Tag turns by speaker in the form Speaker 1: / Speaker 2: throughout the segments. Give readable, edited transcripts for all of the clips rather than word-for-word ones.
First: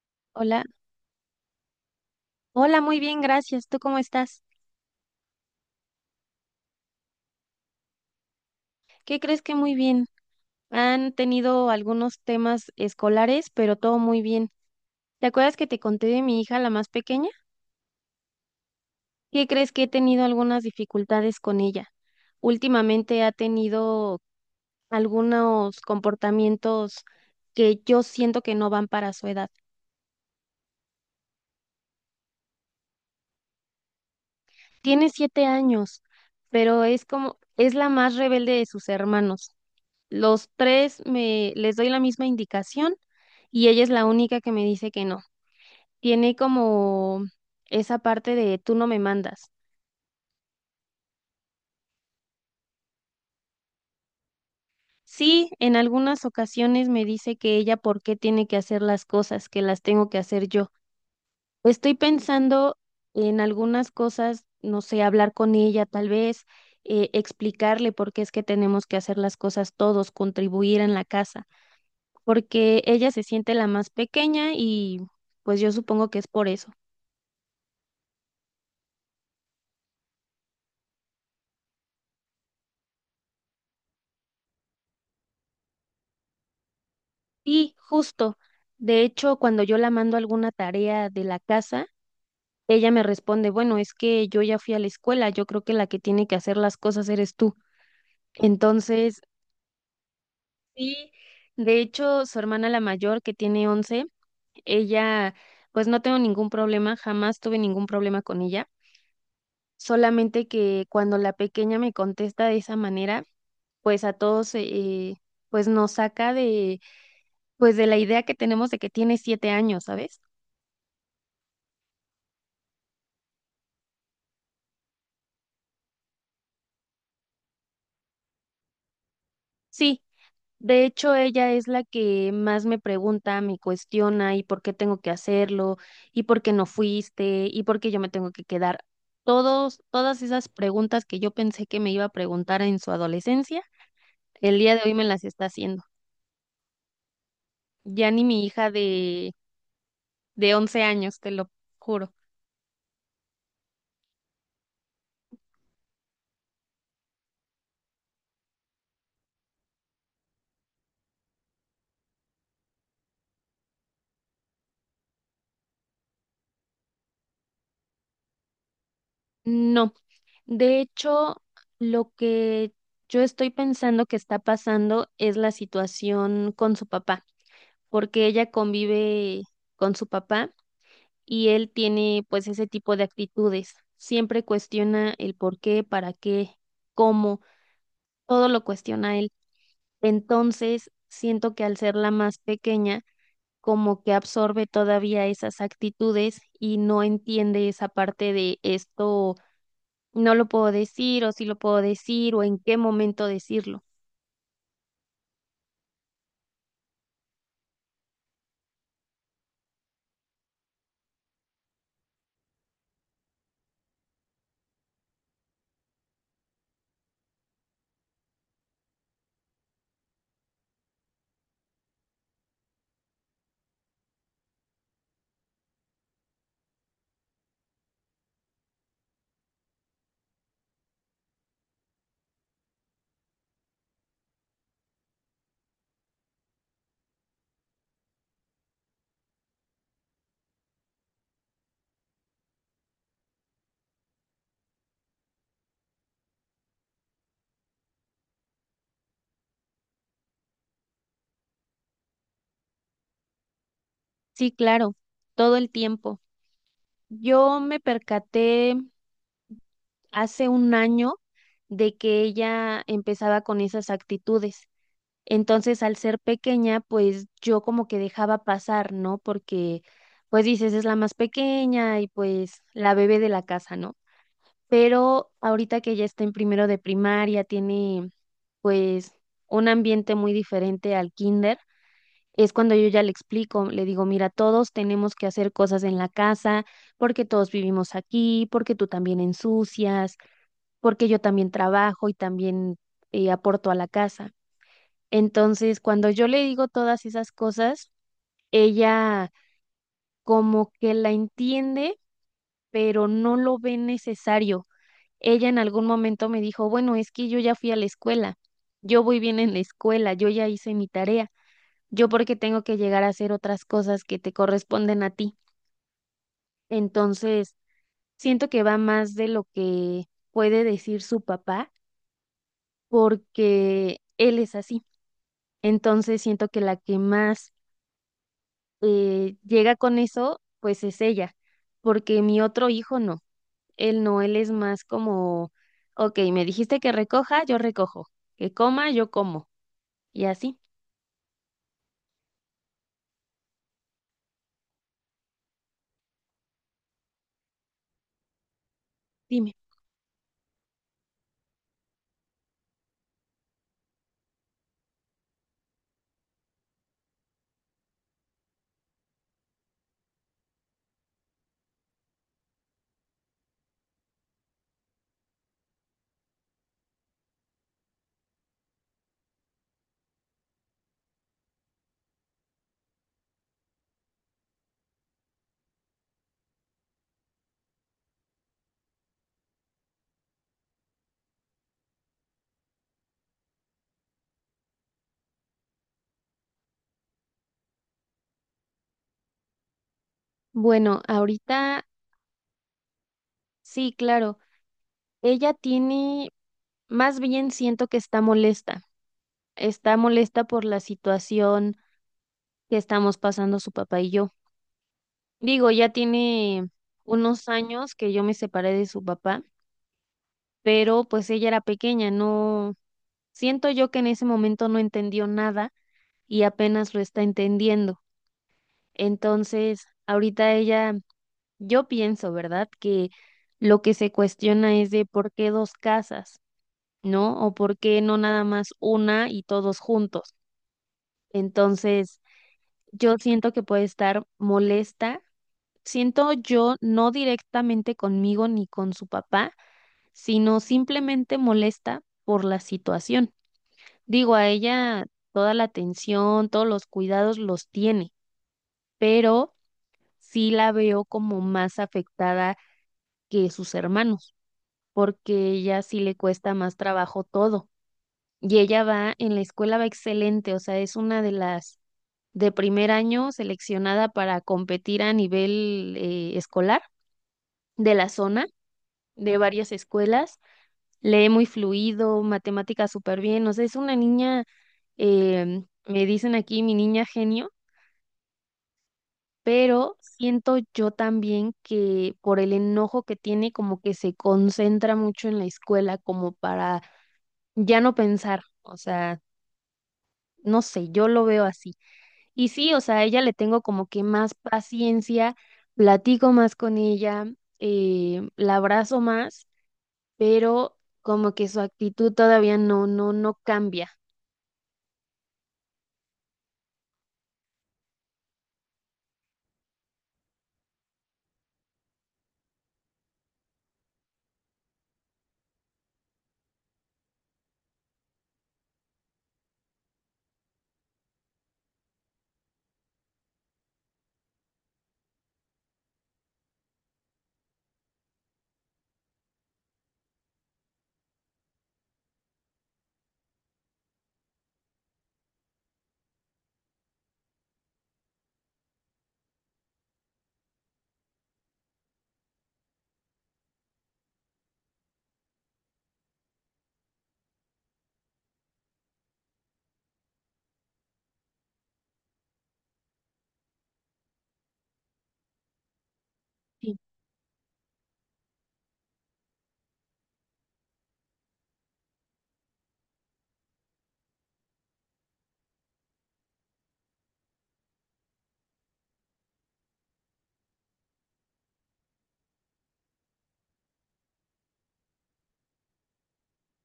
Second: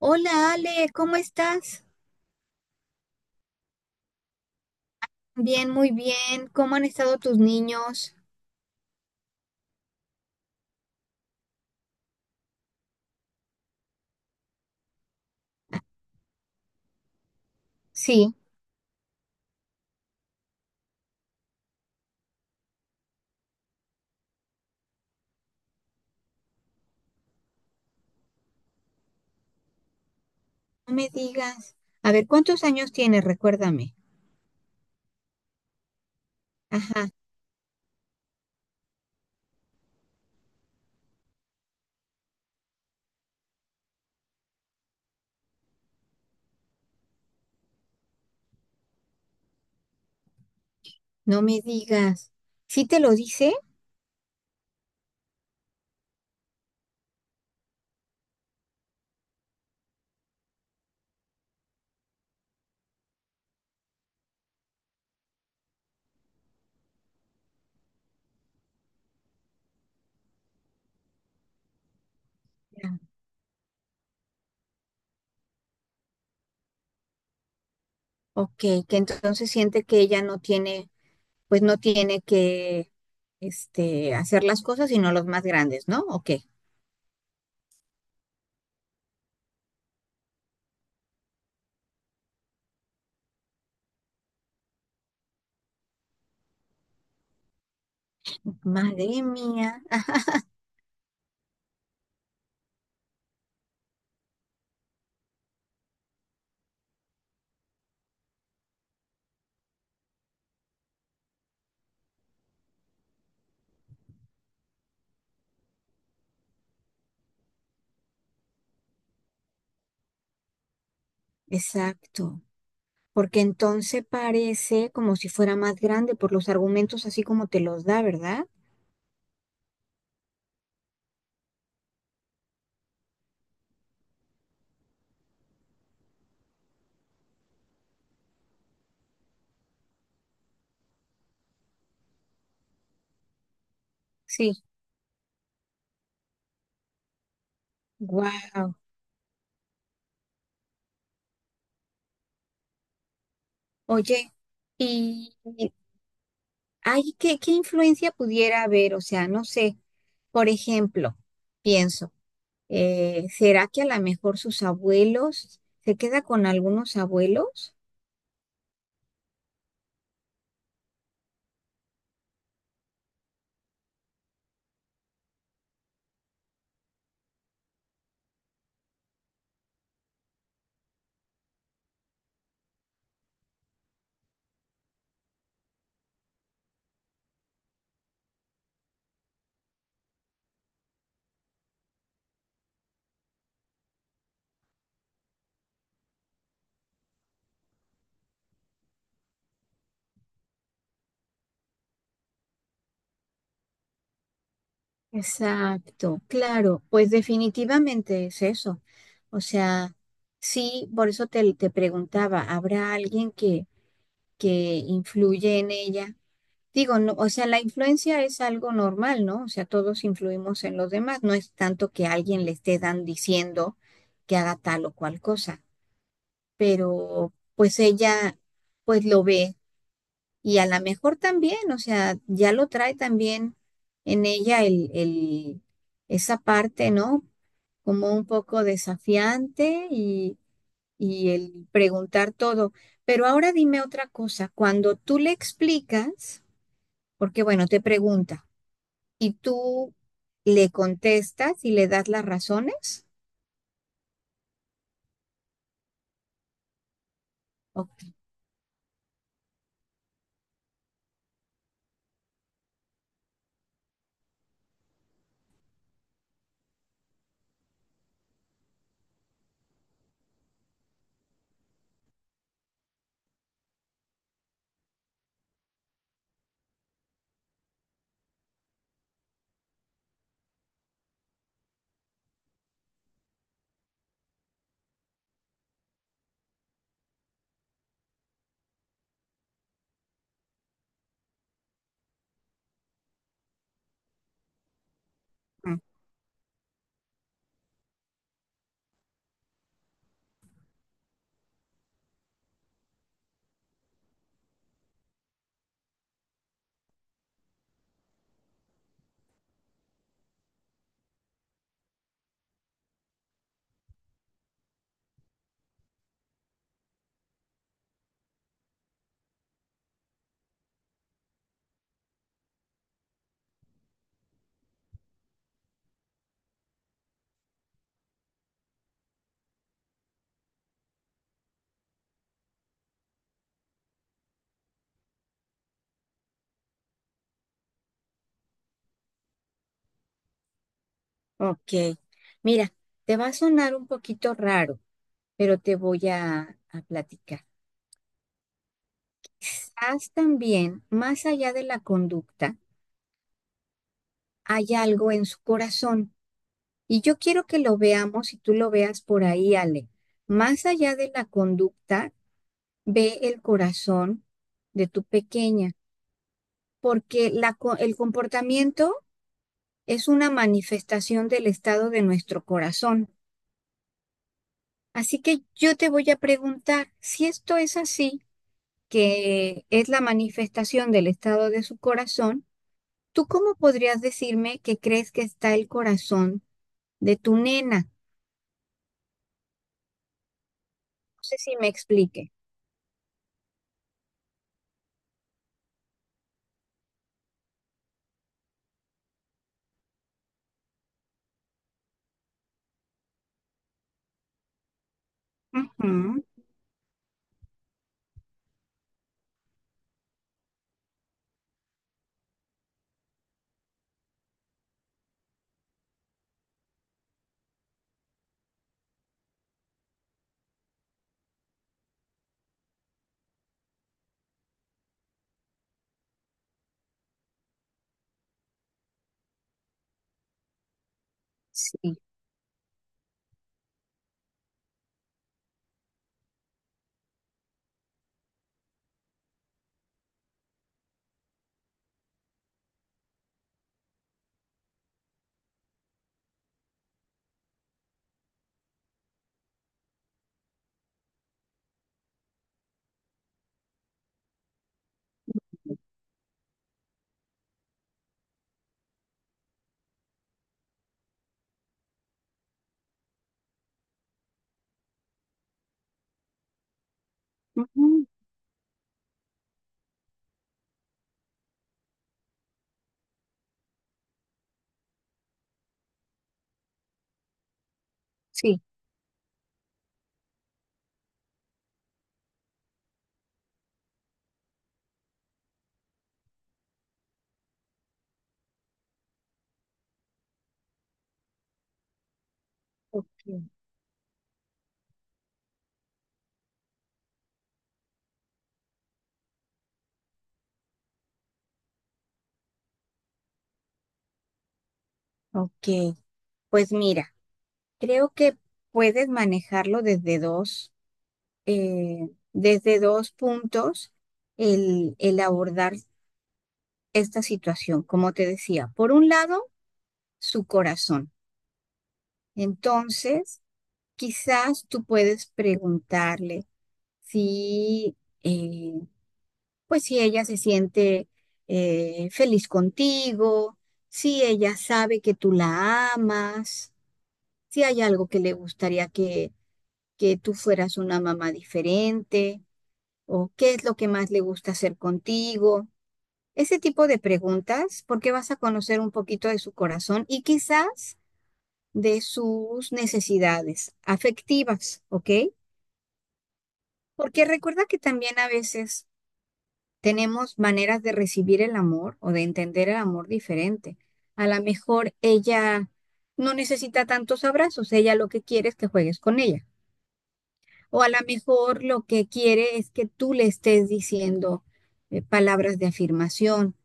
Speaker 1: Hola
Speaker 2: Hola,
Speaker 1: Ale, ¿cómo estás?
Speaker 2: hola, muy bien, gracias. ¿Tú cómo estás?
Speaker 1: Bien, muy bien. ¿Cómo han estado tus niños?
Speaker 2: ¿Qué crees que muy bien? Han tenido algunos temas escolares, pero todo muy bien. ¿Te acuerdas que te conté de mi hija, la más pequeña?
Speaker 1: Sí,
Speaker 2: ¿Qué crees que he tenido algunas dificultades con ella? Últimamente ha tenido algunos comportamientos que yo siento que no van para su edad.
Speaker 1: no me digas. A ver, ¿cuántos años tienes? Recuérdame.
Speaker 2: Tiene siete años, pero es
Speaker 1: Ajá,
Speaker 2: como, es la más rebelde de sus hermanos. Los tres me les doy la misma indicación y ella es la única que me dice que no. Tiene como esa parte de tú no me mandas.
Speaker 1: no me digas. ¿Sí te lo dice?
Speaker 2: Sí, en algunas ocasiones me dice que ella por qué tiene que hacer las cosas, que las tengo que hacer yo. Estoy pensando en algunas cosas, no sé, hablar con ella tal vez, explicarle por qué es que tenemos que hacer las cosas todos, contribuir en la casa, porque
Speaker 1: Ya.
Speaker 2: ella se siente la más pequeña y pues yo supongo que es por eso.
Speaker 1: Ok, que entonces siente que ella no tiene, pues no tiene que, hacer las cosas sino los más grandes, ¿no? Ok.
Speaker 2: Sí, justo. De hecho, cuando yo la mando alguna tarea de la casa, ella me responde, bueno, es que yo ya fui a la escuela, yo creo que la que tiene que hacer las cosas eres tú. Entonces,
Speaker 1: Madre mía. Ah,
Speaker 2: sí, de hecho, su hermana la mayor, que tiene 11, ella, pues no tengo ningún problema, jamás tuve ningún problema con ella, solamente que cuando la pequeña me contesta de esa manera, pues a todos, pues nos saca de, pues de la idea que tenemos de que tiene 7 años, ¿sabes?
Speaker 1: exacto. Porque entonces parece como si fuera más grande por los argumentos así como te los da, ¿verdad?
Speaker 2: Sí, de hecho, ella es la que más me pregunta, me cuestiona y por qué tengo que hacerlo, y por qué no fuiste, y por qué yo me tengo que quedar. Todas esas preguntas que yo pensé que me iba a preguntar en su adolescencia, el
Speaker 1: Sí.
Speaker 2: día de hoy me las está haciendo. Ya ni mi hija
Speaker 1: Wow.
Speaker 2: de, once años, te lo juro.
Speaker 1: Oye, y hay qué, qué influencia pudiera haber, o sea, no sé, por ejemplo, pienso, ¿será que a lo mejor sus abuelos se queda con algunos abuelos?
Speaker 2: No, de hecho, lo que yo estoy pensando que está pasando es la situación con su papá, porque ella convive con su papá y él tiene pues ese tipo de actitudes. Siempre cuestiona el por qué, para qué, cómo, todo lo cuestiona él. Entonces, siento que al ser la más pequeña, como que absorbe todavía esas actitudes y no entiende esa parte de esto, no lo puedo decir o sí lo puedo decir o en qué momento decirlo.
Speaker 1: Exacto, claro, pues definitivamente es eso. O sea, sí, por eso te, te preguntaba, ¿habrá alguien que influye en ella? Digo, no, o sea, la influencia es algo normal, ¿no? O sea, todos influimos en los demás, no es tanto que alguien le esté dan diciendo que haga tal o cual cosa, pero pues ella pues lo ve y a lo mejor también, o sea, ya lo trae también en ella esa parte, ¿no? Como un poco desafiante y el preguntar todo. Pero ahora dime otra cosa, cuando tú le explicas, porque bueno, te pregunta. Y tú le contestas y le das las razones.
Speaker 2: Sí, claro, todo el tiempo. Yo me
Speaker 1: Ok.
Speaker 2: percaté hace un año de que ella empezaba con esas actitudes. Entonces, al ser pequeña, pues yo como que dejaba pasar, ¿no? Porque, pues dices, es la más pequeña y pues la bebé de la casa, ¿no? Pero ahorita que ya está en primero de primaria, tiene pues un ambiente muy diferente al kinder. Es cuando yo ya le explico, le digo, mira, todos tenemos que hacer cosas en la casa, porque todos vivimos aquí, porque tú también ensucias, porque yo también trabajo y también aporto a la casa.
Speaker 1: Mm,
Speaker 2: Entonces, cuando yo le digo todas esas cosas, ella como que la entiende, pero no lo ve necesario. Ella en algún momento me dijo, bueno, es que yo ya fui a la escuela, yo voy bien en la escuela, yo ya hice mi tarea, yo porque tengo que llegar a hacer otras cosas que te corresponden a ti. Entonces, siento que va más de lo que puede decir su papá, porque él es así. Entonces, siento que la que más llega con eso, pues es ella, porque mi otro hijo no, él no, él es más como, ok, me dijiste que recoja, yo recojo, que coma, yo como, y así,
Speaker 1: ok. Mira, te va a sonar un poquito raro, pero te voy a platicar.
Speaker 2: dime.
Speaker 1: Quizás también, más allá de la conducta, hay algo en su corazón. Y yo quiero que lo veamos y tú lo veas por ahí, Ale. Más allá de la conducta, ve el corazón de tu pequeña, porque el comportamiento es una manifestación del estado de nuestro corazón. Así que yo te voy a preguntar, si esto es así, que es la manifestación del estado de su corazón, ¿tú cómo podrías decirme que crees que está el corazón de tu nena? No
Speaker 2: Bueno,
Speaker 1: sé si me
Speaker 2: ahorita
Speaker 1: explique.
Speaker 2: sí, claro, ella tiene, más bien siento que está molesta por la situación que estamos pasando su papá y yo. Digo, ya
Speaker 1: Ujú,
Speaker 2: tiene unos años que yo me separé de su papá, pero pues ella era pequeña, no. Siento yo que en ese momento no entendió nada y apenas lo está entendiendo. Entonces, ahorita ella, yo pienso, ¿verdad? Que lo que se cuestiona es de por qué dos casas, ¿no? O por qué no nada más una y todos juntos.
Speaker 1: sí,
Speaker 2: Entonces, yo siento que puede estar molesta. Siento yo no directamente conmigo ni con su papá, sino simplemente molesta por la situación. Digo, a ella toda la atención, todos los cuidados los tiene, pero sí la veo como más afectada que sus hermanos, porque ella sí le cuesta más trabajo todo. Y ella va en la escuela, va excelente, o sea, es una de las de primer año seleccionada para competir a nivel escolar de
Speaker 1: ujú,
Speaker 2: la zona, de varias escuelas. Lee muy fluido, matemáticas súper bien, o sea, es una niña, me dicen aquí mi niña genio,
Speaker 1: sí.
Speaker 2: pero siento yo también que por el enojo que tiene, como que se concentra mucho en la escuela, como para ya no pensar, o sea, no sé, yo lo veo así. Y sí, o sea, a
Speaker 1: Ok,
Speaker 2: ella le tengo como que más paciencia, platico más con ella, la abrazo más, pero como que su actitud todavía no, no, no cambia.
Speaker 1: ok. Pues mira, creo que puedes manejarlo desde dos puntos el abordar esta situación, como te decía, por un lado, su corazón. Entonces, quizás tú puedes preguntarle si, eh, pues si ella se siente feliz contigo, si ella sabe que tú la amas, si hay algo que le gustaría que tú fueras una mamá diferente, o qué es lo que más le gusta hacer contigo. Ese tipo de preguntas, porque vas a conocer un poquito de su corazón y quizás de sus necesidades afectivas, ¿ok?
Speaker 2: Sí,
Speaker 1: Porque recuerda que también a veces tenemos maneras de recibir el amor o de entender el amor diferente. A lo mejor ella no necesita tantos abrazos, ella lo que quiere es que juegues con ella. O a lo mejor lo que quiere es que tú le estés diciendo palabras de afirmación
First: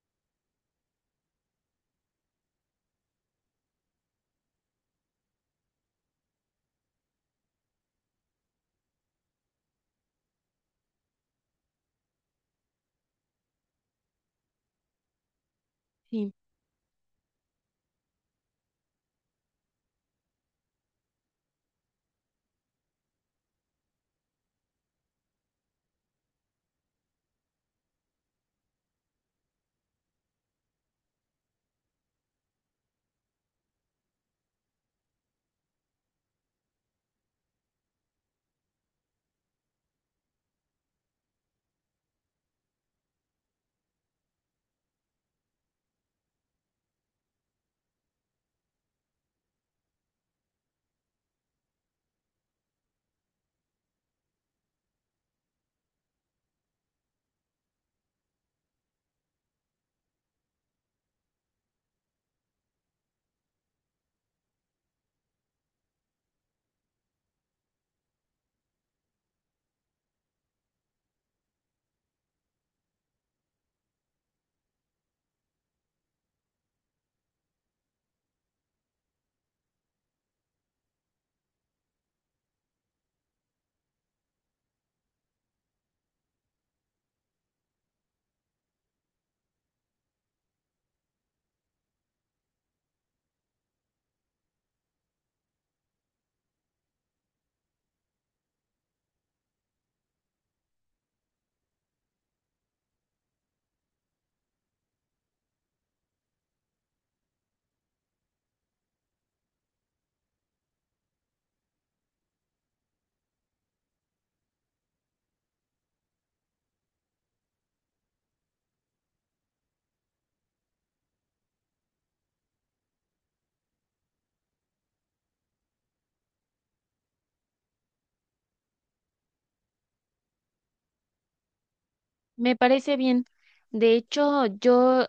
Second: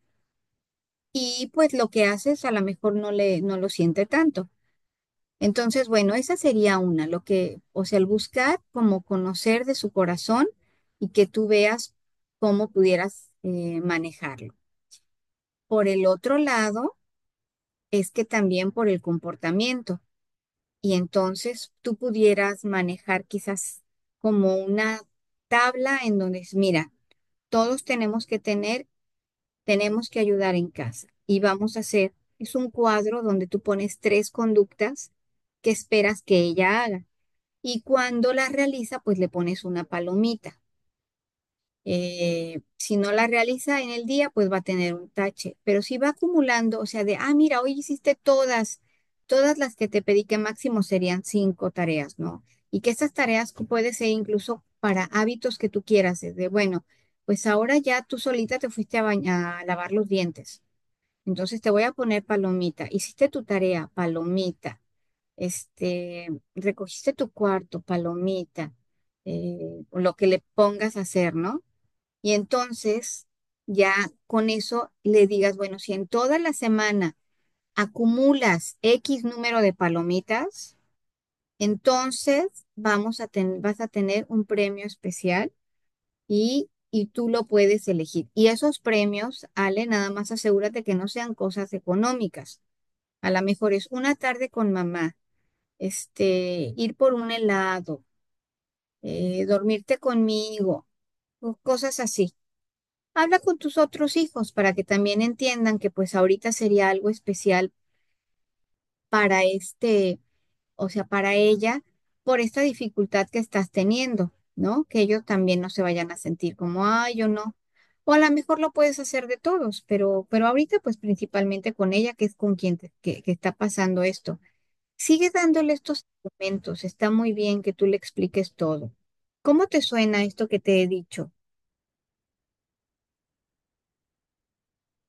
Speaker 1: y pues lo que haces a lo mejor no le no lo siente tanto. Entonces, bueno, esa sería una, lo que, o sea, el buscar como conocer de su corazón y que tú veas cómo pudieras manejarlo. Por el
Speaker 2: sí,
Speaker 1: otro lado, es que también por el comportamiento y entonces tú pudieras manejar quizás como una tabla en donde es, mira, todos tenemos que tener, tenemos que ayudar en casa y vamos a hacer, es un cuadro donde tú pones tres conductas que esperas que ella haga. Y cuando la realiza, pues le pones una palomita. Si no la realiza en el día, pues va a tener un tache. Pero si va acumulando, o sea, de, ah, mira, hoy hiciste todas, todas las que te pedí, que máximo serían cinco tareas, ¿no? Y que estas tareas puede ser incluso para hábitos que tú quieras, desde, bueno, pues ahora ya tú solita te fuiste a, bañar, a lavar los dientes. Entonces te voy a poner palomita. Hiciste tu tarea, palomita este, recogiste tu cuarto, palomita, o lo que le pongas a hacer, ¿no? Y entonces ya con eso le digas, bueno, si en toda la semana acumulas X número de palomitas, entonces vas a tener un premio especial y tú lo puedes elegir. Y esos premios, Ale, nada más asegúrate que no sean cosas económicas. A lo mejor es una tarde con mamá ir por un helado, dormirte conmigo, o cosas así. Habla con tus otros hijos para que también entiendan que pues ahorita sería algo especial para o sea, para ella, por esta dificultad que estás teniendo, ¿no? Que ellos también no se vayan a sentir como, ay, yo no. O a lo mejor lo puedes hacer de todos, pero ahorita pues principalmente con ella, que es con que está pasando esto. Sigue dándole estos argumentos. Está muy bien que tú le expliques todo. ¿Cómo te suena esto que te he dicho?
Speaker 2: me parece bien. De hecho, yo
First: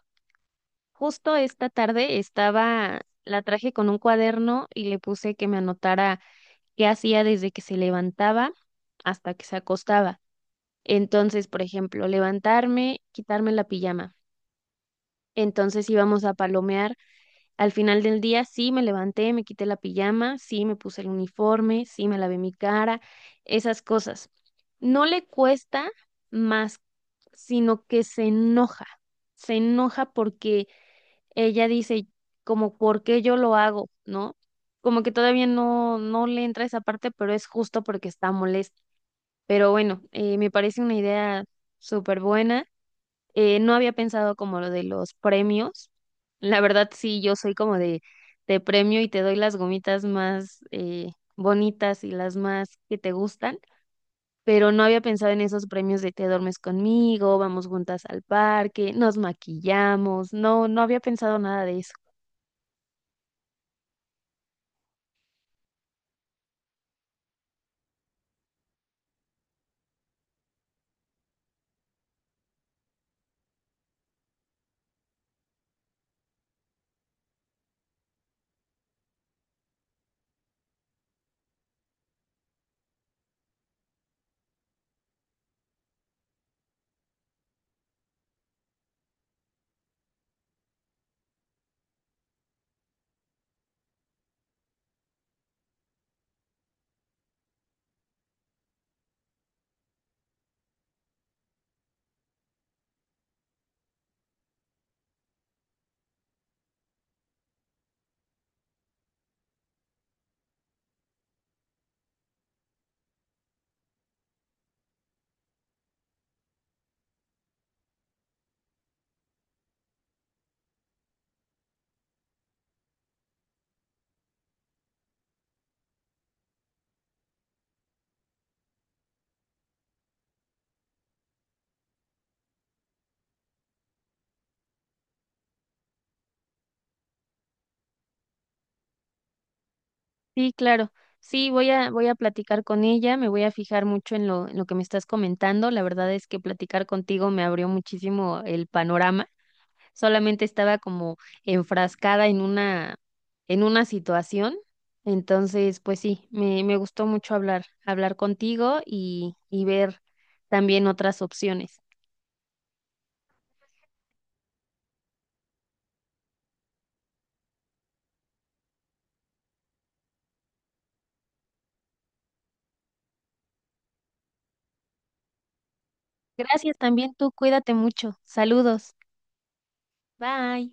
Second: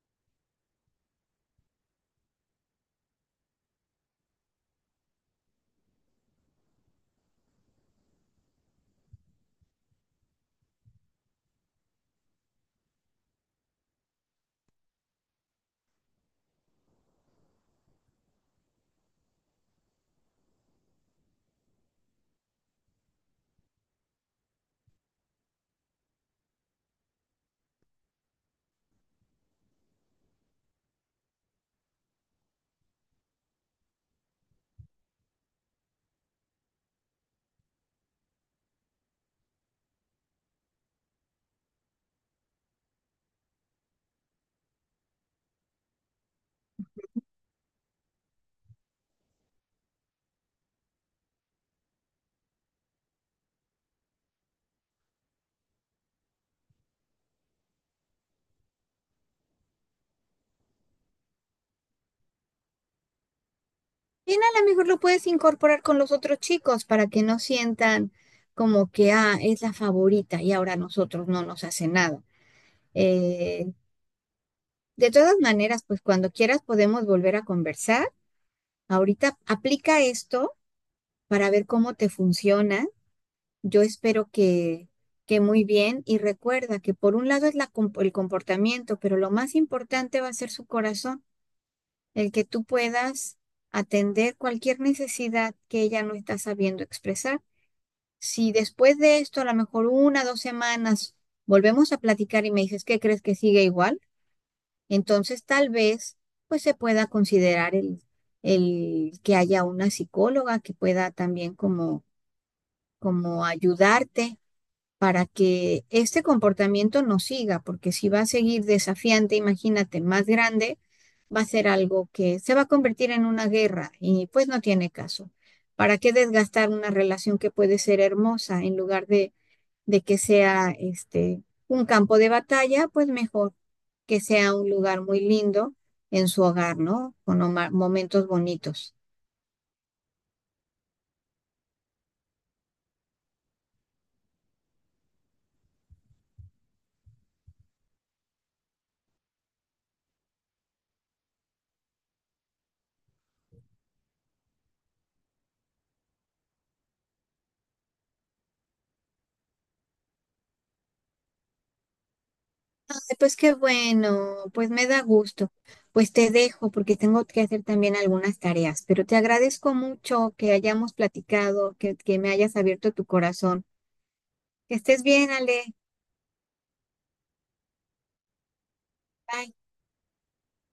Speaker 2: Justo esta tarde estaba, la traje con un cuaderno y le puse que me anotara qué hacía desde que se levantaba hasta que se acostaba. Entonces, por ejemplo, levantarme, quitarme la pijama. Entonces íbamos a palomear. Al final del día, sí me levanté, me quité la pijama, sí me puse el uniforme, sí me lavé mi cara, esas cosas. No le cuesta más, sino que se enoja. Se enoja porque ella dice como por qué yo lo hago, ¿no? Como que todavía no, no le entra esa parte, pero es justo porque está molesta. Pero bueno, me parece una idea súper buena. No había pensado como lo de los premios. La verdad, sí, yo soy como de, premio y te doy las gomitas más bonitas y las más que te gustan. Pero no había pensado en esos premios de te duermes conmigo, vamos juntas al parque, nos maquillamos. No, no había pensado nada de eso.
Speaker 1: Bien, a lo mejor lo puedes incorporar con los otros chicos para que no sientan como que, ah, es la favorita y ahora a nosotros no nos hace nada. Eh, de todas maneras, pues cuando quieras podemos volver a conversar. Ahorita aplica esto para ver cómo te funciona. Yo espero que muy bien y recuerda que por un lado es el comportamiento, pero lo más importante va a ser su corazón, el que tú puedas atender cualquier necesidad que ella no está sabiendo expresar. Si después de esto, a lo mejor una, dos semanas, volvemos a platicar y me dices que crees que sigue igual, entonces tal vez pues se pueda considerar el que haya una psicóloga que pueda también como, como ayudarte para que este comportamiento no siga, porque si va a seguir desafiante, imagínate, más grande, va a ser algo que se va a convertir en una guerra y pues no tiene caso. ¿Para qué desgastar una relación que puede ser hermosa en lugar de que sea este un campo de batalla? Pues mejor que sea un lugar muy lindo en su hogar, ¿no? Con momentos bonitos.
Speaker 2: Sí, claro. Sí, voy a platicar con ella, me voy a fijar mucho en lo que me estás comentando. La verdad es que platicar contigo me abrió muchísimo el panorama. Solamente estaba como enfrascada en una situación. Entonces, pues sí, me gustó mucho hablar contigo y ver también otras opciones.
Speaker 1: Ay, pues qué bueno, pues me da gusto. Pues te dejo porque tengo que hacer también algunas tareas, pero te agradezco mucho que hayamos platicado, que me hayas abierto tu corazón. Que estés bien, Ale.
Speaker 2: Gracias también tú, cuídate mucho. Saludos.
Speaker 1: Bye.
Speaker 2: Bye.